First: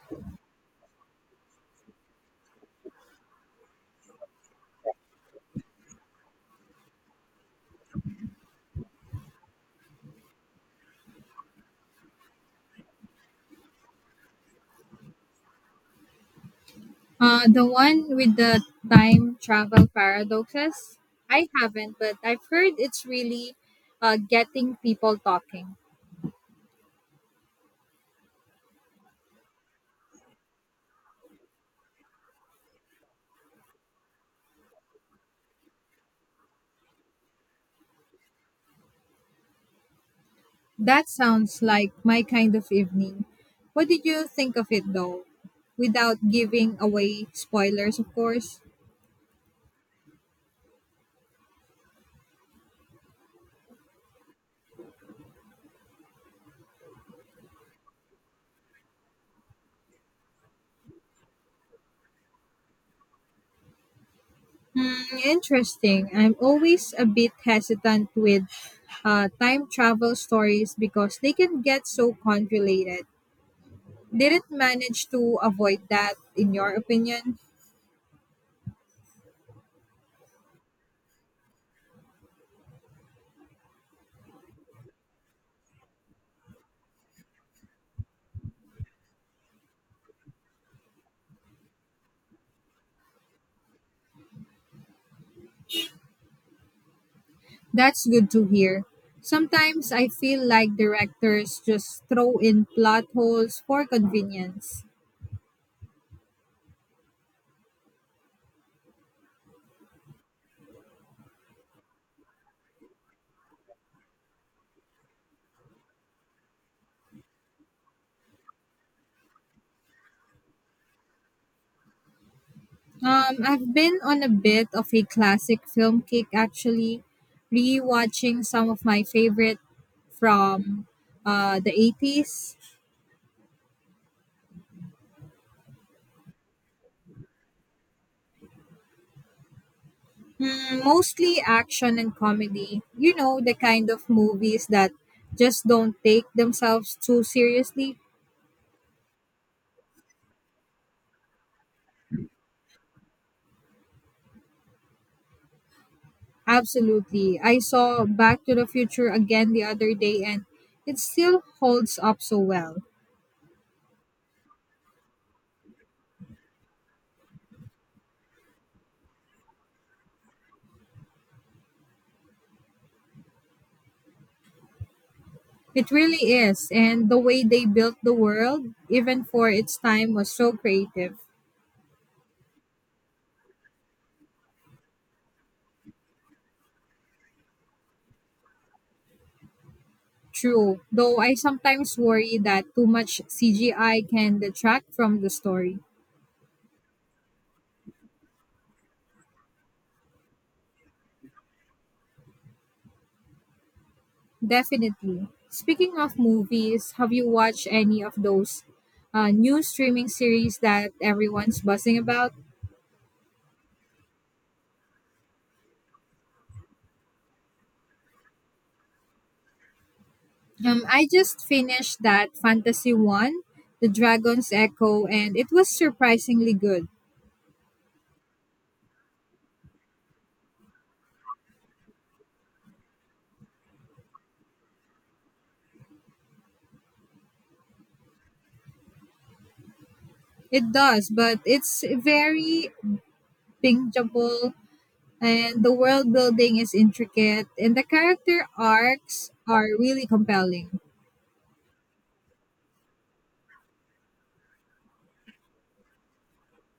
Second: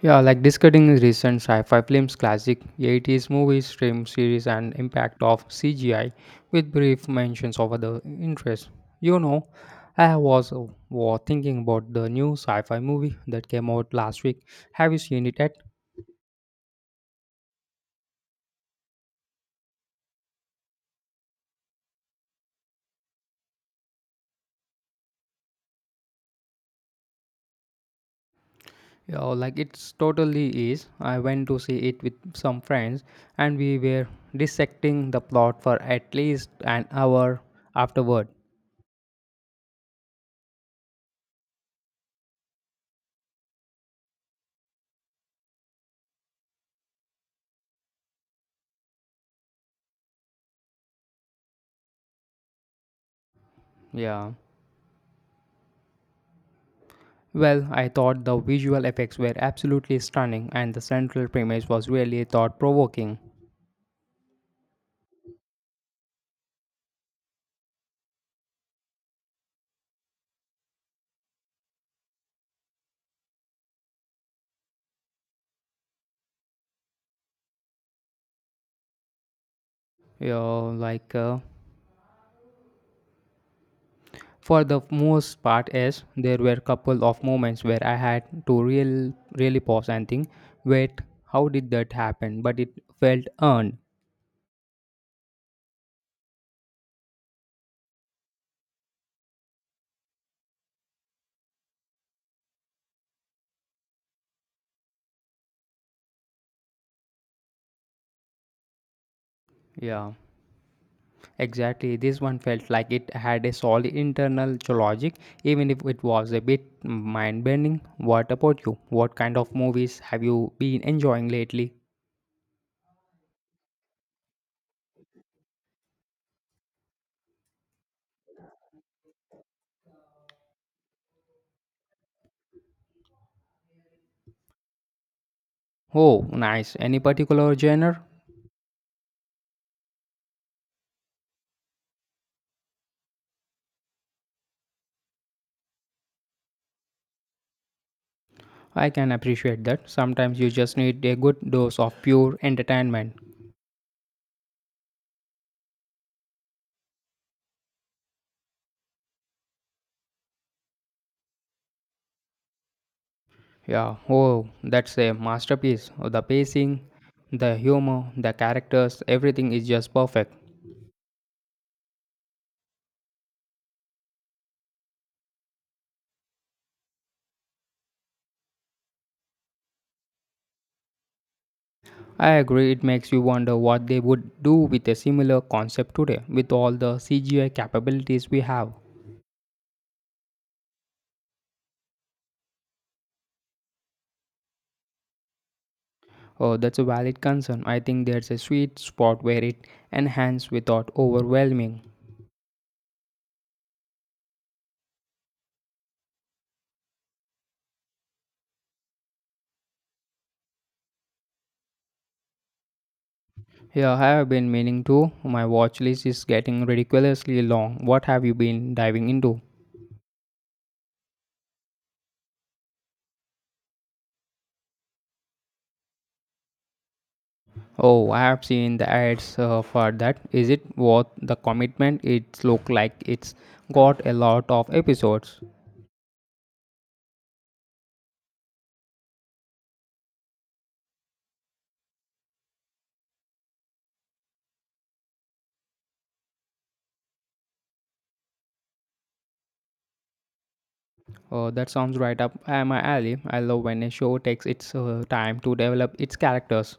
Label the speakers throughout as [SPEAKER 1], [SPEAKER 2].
[SPEAKER 1] Yeah, like discussing recent sci-fi films, classic 80s movies, stream series, and impact of CGI, with brief mentions of other interests. You know, I was thinking about the new sci-fi movie that came out last week. Have you seen it yet?
[SPEAKER 2] The one with the time travel paradoxes? I haven't, but I've heard it's really getting people talking.
[SPEAKER 1] Yeah, like it's totally is. I went to see it with some friends, and we were dissecting the plot for at least an hour afterward.
[SPEAKER 2] That sounds like my kind of evening. What did you think of it though? Without giving away spoilers, of course.
[SPEAKER 1] Yeah. Well, I thought the visual effects were absolutely stunning, and the central premise was really thought-provoking.
[SPEAKER 2] Hmm, interesting. I'm always a bit hesitant with time travel stories because they can get so convoluted. Did it manage to avoid that, in your opinion?
[SPEAKER 1] You know, like uh, for the most part, yes, there were couple of moments where I had to really pause and think, wait, how did that happen? But it felt earned.
[SPEAKER 2] That's good to hear. Sometimes I feel like directors just throw in plot holes for convenience.
[SPEAKER 1] Yeah, exactly. This one felt like it had a solid internal logic, even if it was a bit mind-bending. What about you? What kind of movies have you been enjoying lately?
[SPEAKER 2] I've been on a bit of a classic film kick actually, rewatching some of my favorite from the eighties.
[SPEAKER 1] Oh, nice. Any particular genre?
[SPEAKER 2] Mm, mostly action and comedy. You know, the kind of movies that just don't take themselves too seriously.
[SPEAKER 1] I can appreciate that. Sometimes you just need a good dose of pure entertainment.
[SPEAKER 2] Absolutely. I saw Back to the Future again the other day and it still holds up so well.
[SPEAKER 1] Yeah, oh, that's a masterpiece. The pacing, the humor, the characters, everything is just perfect.
[SPEAKER 2] It really is. And the way they built the world, even for its time, was so creative.
[SPEAKER 1] I agree, it makes you wonder what they would do with a similar concept today with all the CGI capabilities we have.
[SPEAKER 2] True, though I sometimes worry that too much CGI can detract from the story.
[SPEAKER 1] Oh, that's a valid concern. I think there's a sweet spot where it enhances without overwhelming.
[SPEAKER 2] Definitely. Speaking of movies, have you watched any of those new streaming series that everyone's buzzing about?
[SPEAKER 1] Yeah, I have been meaning to. My watch list is getting ridiculously long. What have you been diving into?
[SPEAKER 2] I just finished that Fantasy one, The Dragon's Echo, and it was surprisingly good.
[SPEAKER 1] Oh, I have seen the ads for that. Is it worth the commitment? It looks like it's got a lot of episodes.
[SPEAKER 2] It does, but it's very bingeable, and the world building is intricate, and the character arcs are really compelling.
[SPEAKER 1] That sounds right up my alley. I love when a show takes its time to develop its characters.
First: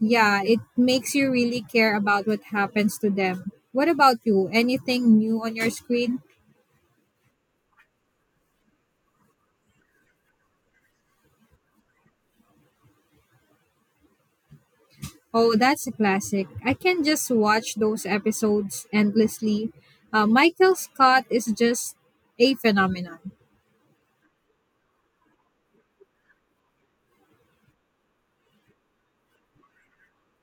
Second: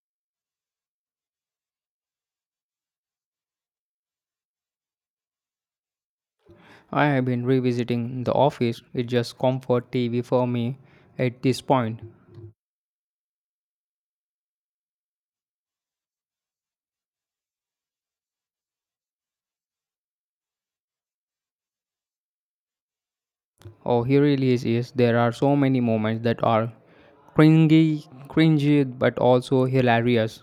[SPEAKER 2] Yeah, it makes you really care about what happens to them. What about you? Anything new on your screen?
[SPEAKER 1] I have been revisiting The Office. It's just comfort TV for me at this point.
[SPEAKER 2] Oh, that's a classic. I can just watch those episodes endlessly. Michael Scott is just a phenomenon.
[SPEAKER 1] Oh, here really is. There are so many moments that are cringy, cringy, but also hilarious.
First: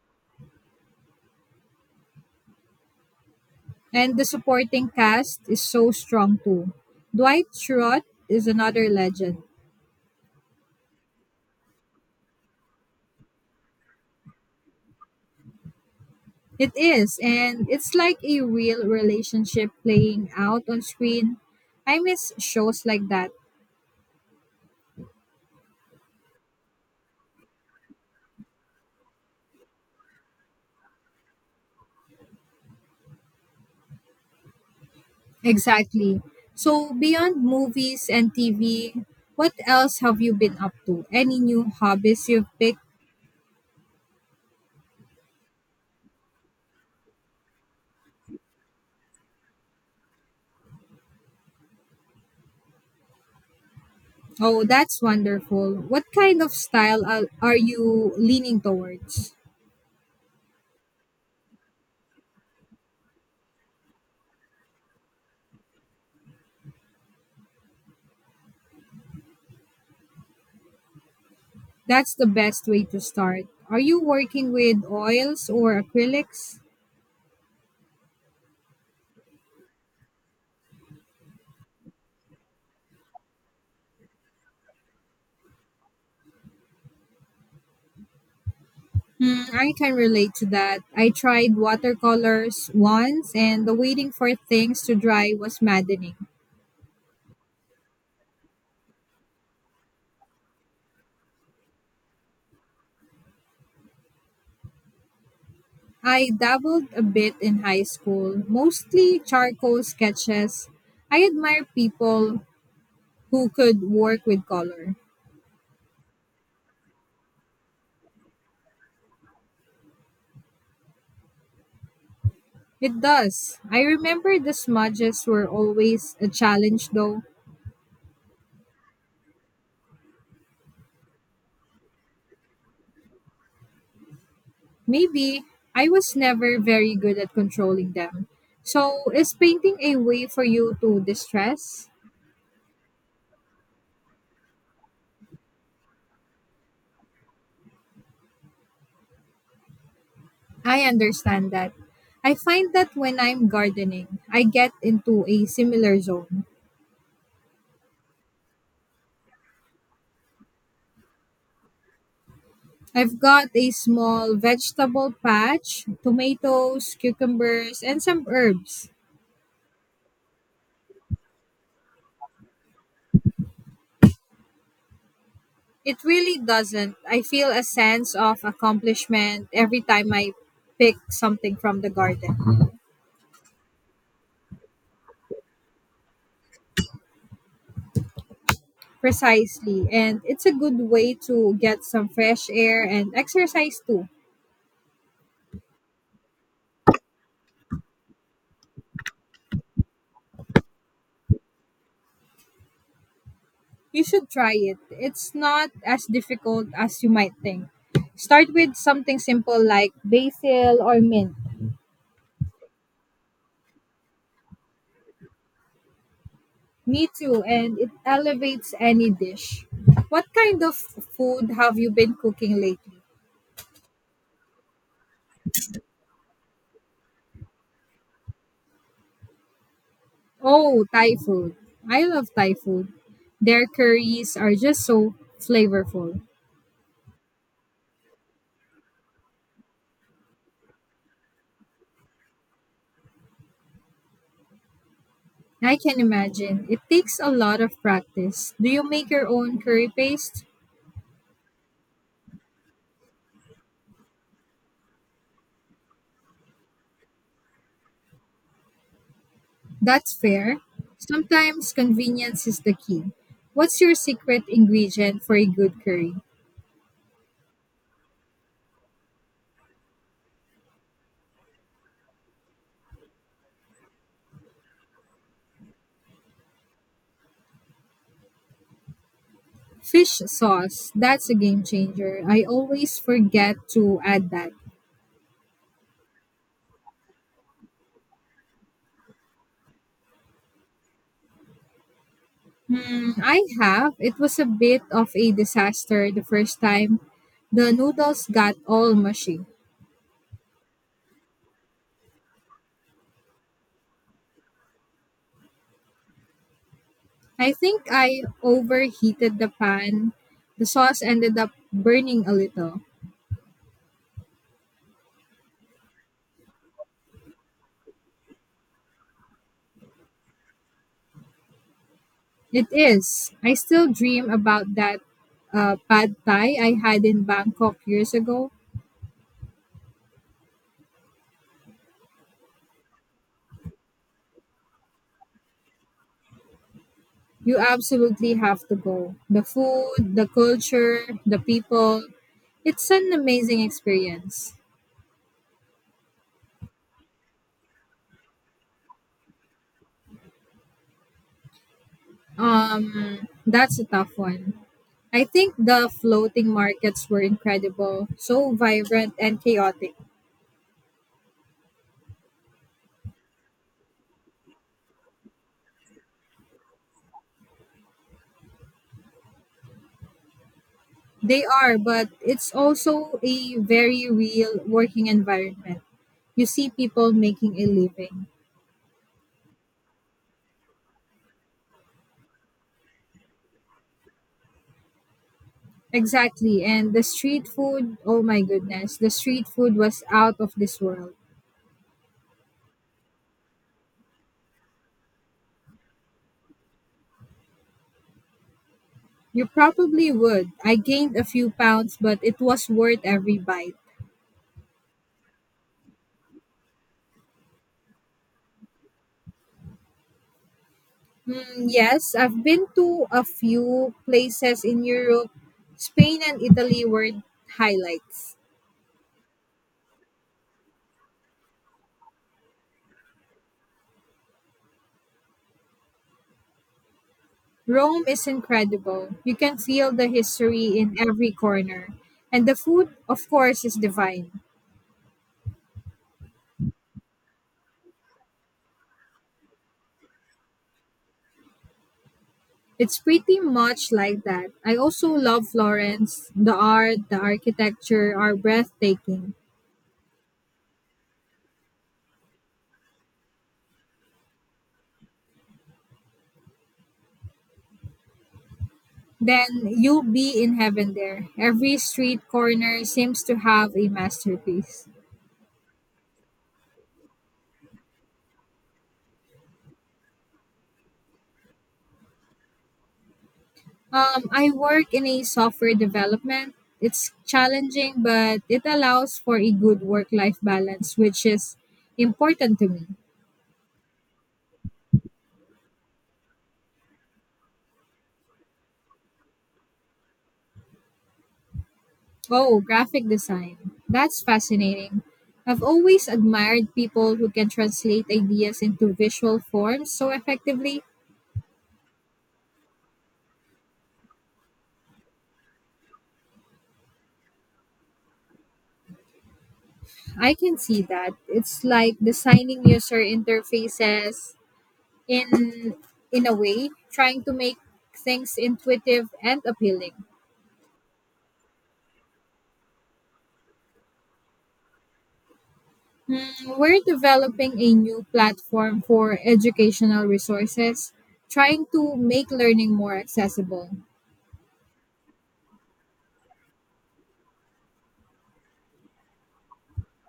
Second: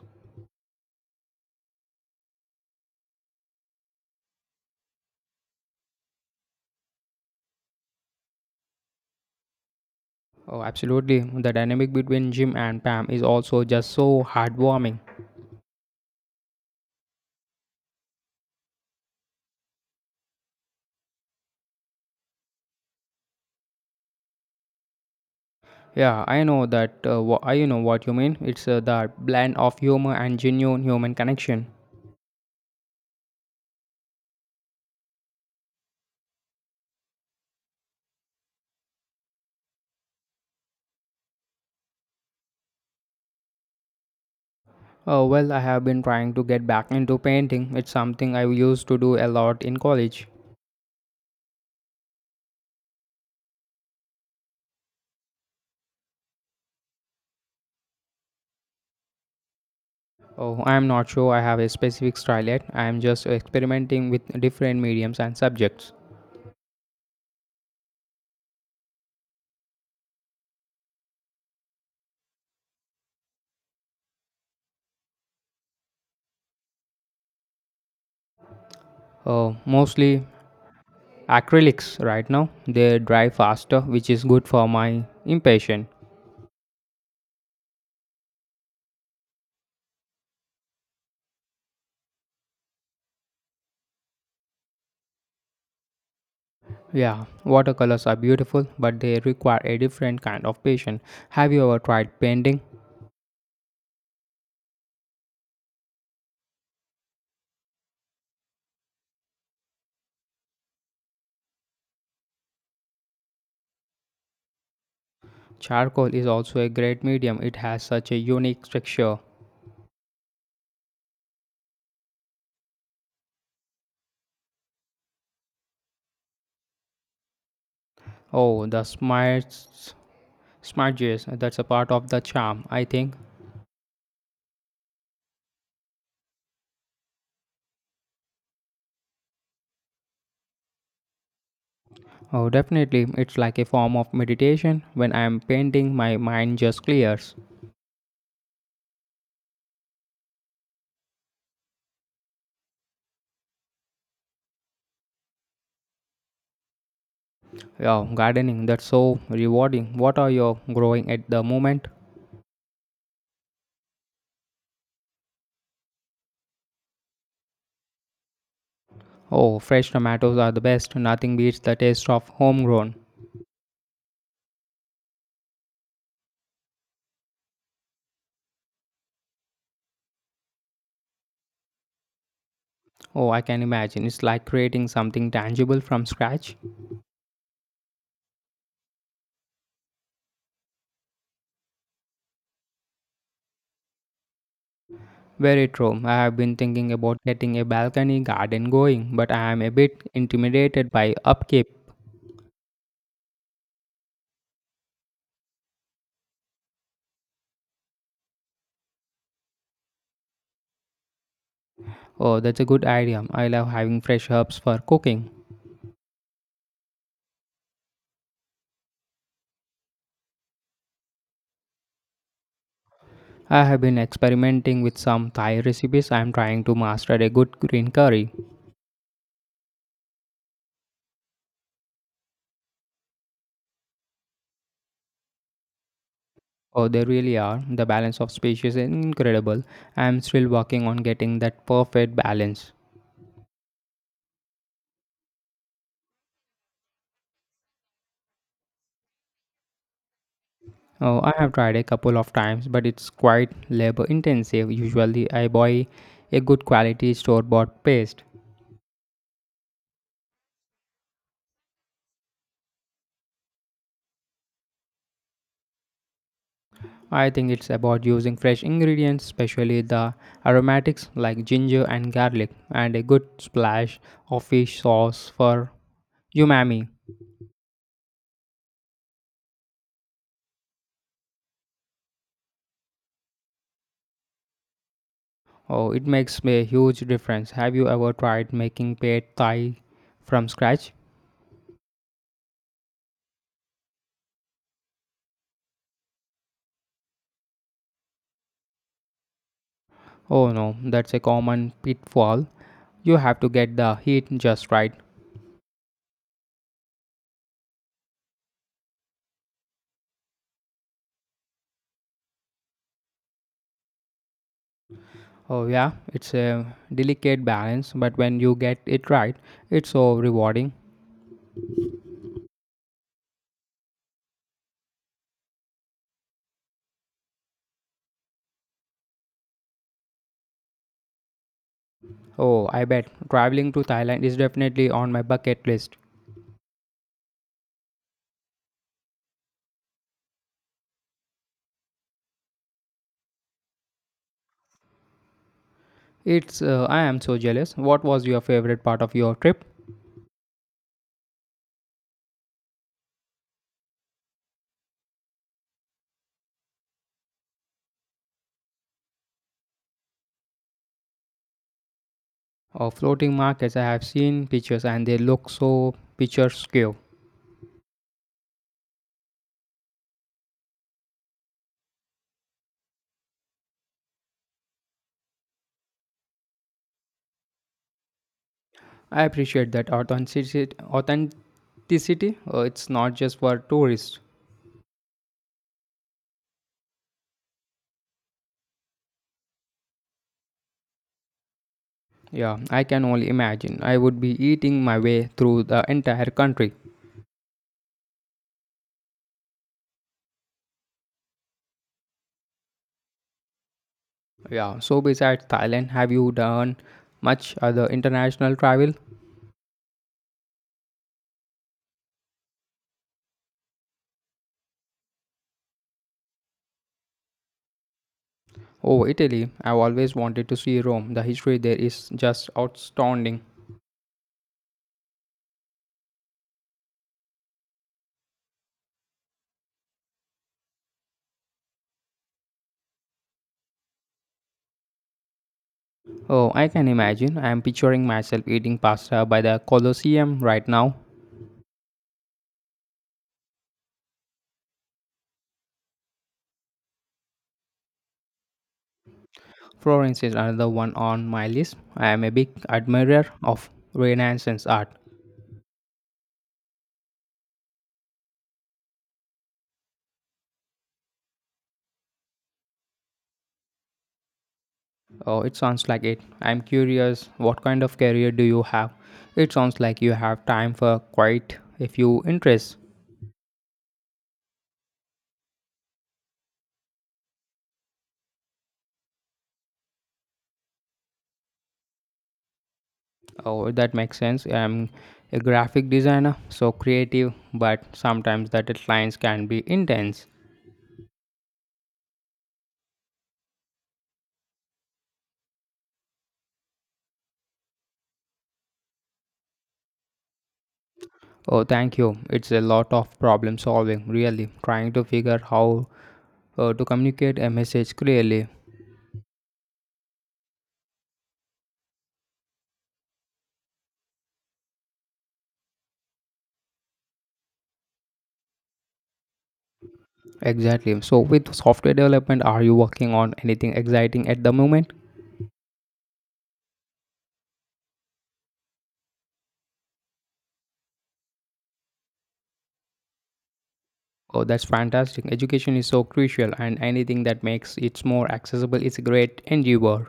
[SPEAKER 2] And the supporting cast is so strong too. Dwight Schrute is another legend.
[SPEAKER 1] Oh, absolutely. The dynamic between Jim and Pam is also just so heartwarming.
[SPEAKER 2] It is, and it's like a real relationship playing out on screen. I miss shows like that.
[SPEAKER 1] Yeah, I know that. I know what you mean. It's that blend of humor and genuine human connection.
[SPEAKER 2] Exactly. So, beyond movies and TV, what else have you been up to? Any new hobbies you've picked?
[SPEAKER 1] Well, I have been trying to get back into painting. It's something I used to do a lot in college.
[SPEAKER 2] Oh, that's wonderful. What kind of style are you leaning towards?
[SPEAKER 1] Oh, I am not sure I have a specific style yet. I am just experimenting with different mediums and subjects.
[SPEAKER 2] That's the best way to start. Are you working with oils or acrylics?
[SPEAKER 1] Mostly acrylics right now, they dry faster, which is good for my impatient.
[SPEAKER 2] Hmm, I can relate to that. I tried watercolors once and the waiting for things to dry was maddening.
[SPEAKER 1] Yeah, watercolors are beautiful, but they require a different kind of patience. Have you ever tried painting?
[SPEAKER 2] I dabbled a bit in high school, mostly charcoal sketches. I admire people who could work with color.
[SPEAKER 1] Charcoal is also a great medium, it has such a unique texture.
[SPEAKER 2] It does. I remember the smudges were always a challenge, though.
[SPEAKER 1] Oh the smarts smudges, that's a part of the charm, I think.
[SPEAKER 2] Maybe I was never very good at controlling them. So, is painting a way for you to distress?
[SPEAKER 1] Oh, definitely. It's like a form of meditation. When I am painting, my mind just clears.
[SPEAKER 2] I understand that. I find that when I'm gardening, I get into a similar zone.
[SPEAKER 1] Yeah, gardening, that's so rewarding. What are you growing at the moment?
[SPEAKER 2] I've got a small vegetable patch, tomatoes, cucumbers, and some herbs.
[SPEAKER 1] Oh, fresh tomatoes are the best. Nothing beats the taste of homegrown.
[SPEAKER 2] It really doesn't. I feel a sense of accomplishment every time I pick something from the garden.
[SPEAKER 1] Oh, I can imagine. It's like creating something tangible from scratch.
[SPEAKER 2] Precisely. And it's a good way to get some fresh air and exercise too.
[SPEAKER 1] Very true. I have been thinking about getting a balcony garden going, but I am a bit intimidated by upkeep.
[SPEAKER 2] You should try it. It's not as difficult as you might think. Start with something simple like basil or mint.
[SPEAKER 1] Oh, that's a good idea. I love having fresh herbs for cooking.
[SPEAKER 2] Me too, and it elevates any dish. What kind of food have you been cooking lately?
[SPEAKER 1] I have been experimenting with some Thai recipes. I am trying to master a good green curry.
[SPEAKER 2] Oh, Thai food. I love Thai food. Their curries are just so flavorful.
[SPEAKER 1] Oh, they really are. The balance of species is incredible. I am still working on getting that perfect balance.
[SPEAKER 2] I can imagine. It takes a lot of practice. Do you make your own curry paste?
[SPEAKER 1] Oh, I have tried a couple of times, but it's quite labor intensive. Usually, I buy a good quality store bought paste.
[SPEAKER 2] That's fair. Sometimes convenience is the key. What's your secret ingredient for a good curry?
[SPEAKER 1] I think it's about using fresh ingredients, especially the aromatics like ginger and garlic, and a good splash of fish sauce for umami.
[SPEAKER 2] Fish sauce. That's a game changer. I always forget to add that.
[SPEAKER 1] Oh, it makes a huge difference. Have you ever tried making pad thai from scratch?
[SPEAKER 2] Mm, I have. It was a bit of a disaster the first time. The noodles got all mushy.
[SPEAKER 1] Oh no, that's a common pitfall. You have to get the heat just right.
[SPEAKER 2] I think I overheated the pan. The sauce ended up burning a little.
[SPEAKER 1] Oh, yeah, it's a delicate balance, but when you get it right, it's so rewarding.
[SPEAKER 2] It is. I still dream about that pad thai I had in Bangkok years ago.
[SPEAKER 1] Oh, I bet traveling to Thailand is definitely on my bucket list.
[SPEAKER 2] You absolutely have to go. The food, the culture, the people. It's an amazing experience.
[SPEAKER 1] It's, I am so jealous. What was your favorite part of your trip?
[SPEAKER 2] That's a tough one. I think the floating markets were incredible, so vibrant and chaotic.
[SPEAKER 1] Oh, floating markets, I have seen pictures and they look so picturesque.
[SPEAKER 2] They are, but it's also a very real working environment. You see people making a living.
[SPEAKER 1] I appreciate that authenticity. Authenticity. It's not just for tourists.
[SPEAKER 2] Exactly. And the street food, oh my goodness, the street food was out of this world.
[SPEAKER 1] Yeah, I can only imagine. I would be eating my way through the entire country.
[SPEAKER 2] You probably would. I gained a few pounds, but it was worth every bite.
[SPEAKER 1] Yeah, so besides Thailand, have you done much other international travel?
[SPEAKER 2] Mm, yes, I've been to a few places in Europe. Spain and Italy were highlights.
[SPEAKER 1] Oh, Italy. I've always wanted to see Rome. The history there is just outstanding.
[SPEAKER 2] Rome is incredible. You can feel the history in every corner. And the food, of course, is divine.
[SPEAKER 1] Oh, I can imagine. I'm picturing myself eating pasta by the Colosseum right now.
[SPEAKER 2] It's pretty much like that. I also love Florence. The art, the architecture are breathtaking.
[SPEAKER 1] Florence is another one on my list. I am a big admirer of Renaissance art.
[SPEAKER 2] Then you'll be in heaven there. Every street corner seems to have a masterpiece.
[SPEAKER 1] Oh, it sounds like it. I'm curious, what kind of career do you have? It sounds like you have time for quite a few interests.
[SPEAKER 2] I work in a software development. It's challenging, but it allows for a good work life balance, which is important to me.
[SPEAKER 1] Oh, that makes sense. I'm a graphic designer, so creative, but sometimes the deadlines can be intense.
[SPEAKER 2] Oh, graphic design. That's fascinating. I've always admired people who can translate ideas into visual forms so effectively.
[SPEAKER 1] Oh, thank you. It's a lot of problem solving, really, trying to figure how to communicate a message clearly.
[SPEAKER 2] I can see that. It's like designing user interfaces in in a way, trying to make things intuitive and appealing.
[SPEAKER 1] Exactly. So, with software development, are you working on anything exciting at the moment?
[SPEAKER 2] Hmm, we're developing a new platform for educational resources, trying to make learning more accessible.
[SPEAKER 1] Oh, that's fantastic. Education is so crucial, and anything that makes it more accessible is a great endeavor.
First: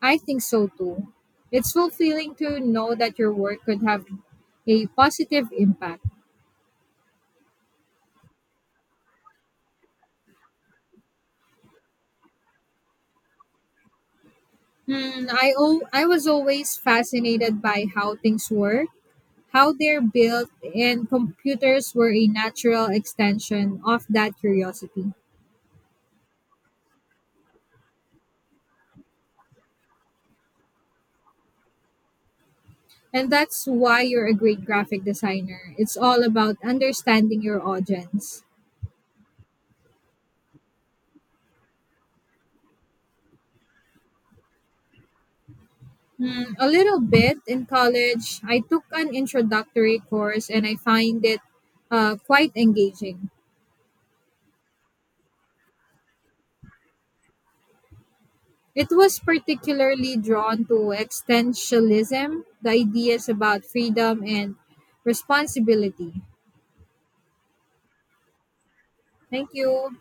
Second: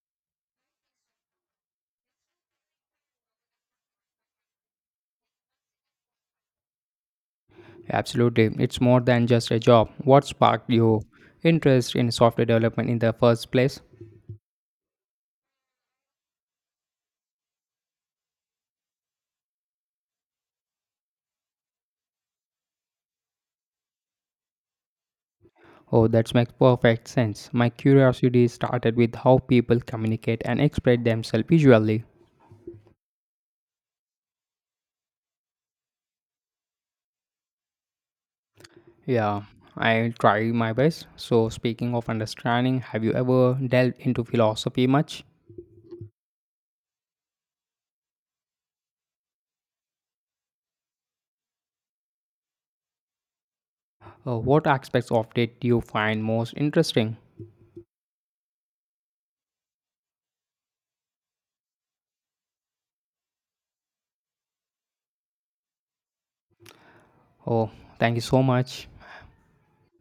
[SPEAKER 2] I think so too. It's fulfilling to know that your work could have a positive impact.
[SPEAKER 1] Absolutely. It's more than just a job. What sparked your interest in software development in the first place?
[SPEAKER 2] I was always fascinated by how how they're built, and computers were a natural extension of that curiosity.
[SPEAKER 1] Oh, that makes perfect sense. My curiosity started with how people communicate and express themselves visually.
[SPEAKER 2] And that's why you're a great graphic designer. It's all about understanding your audience.
[SPEAKER 1] Yeah, I'll try my best. So, speaking of understanding, have you ever delved into philosophy much?
[SPEAKER 2] Hmm, a little bit in college, I took an introductory course and I find it quite engaging.
[SPEAKER 1] What aspects of it do you find most interesting?
[SPEAKER 2] It was particularly drawn to existentialism, the ideas about freedom and responsibility.
[SPEAKER 1] Oh, thank you so much.
[SPEAKER 2] Thank you.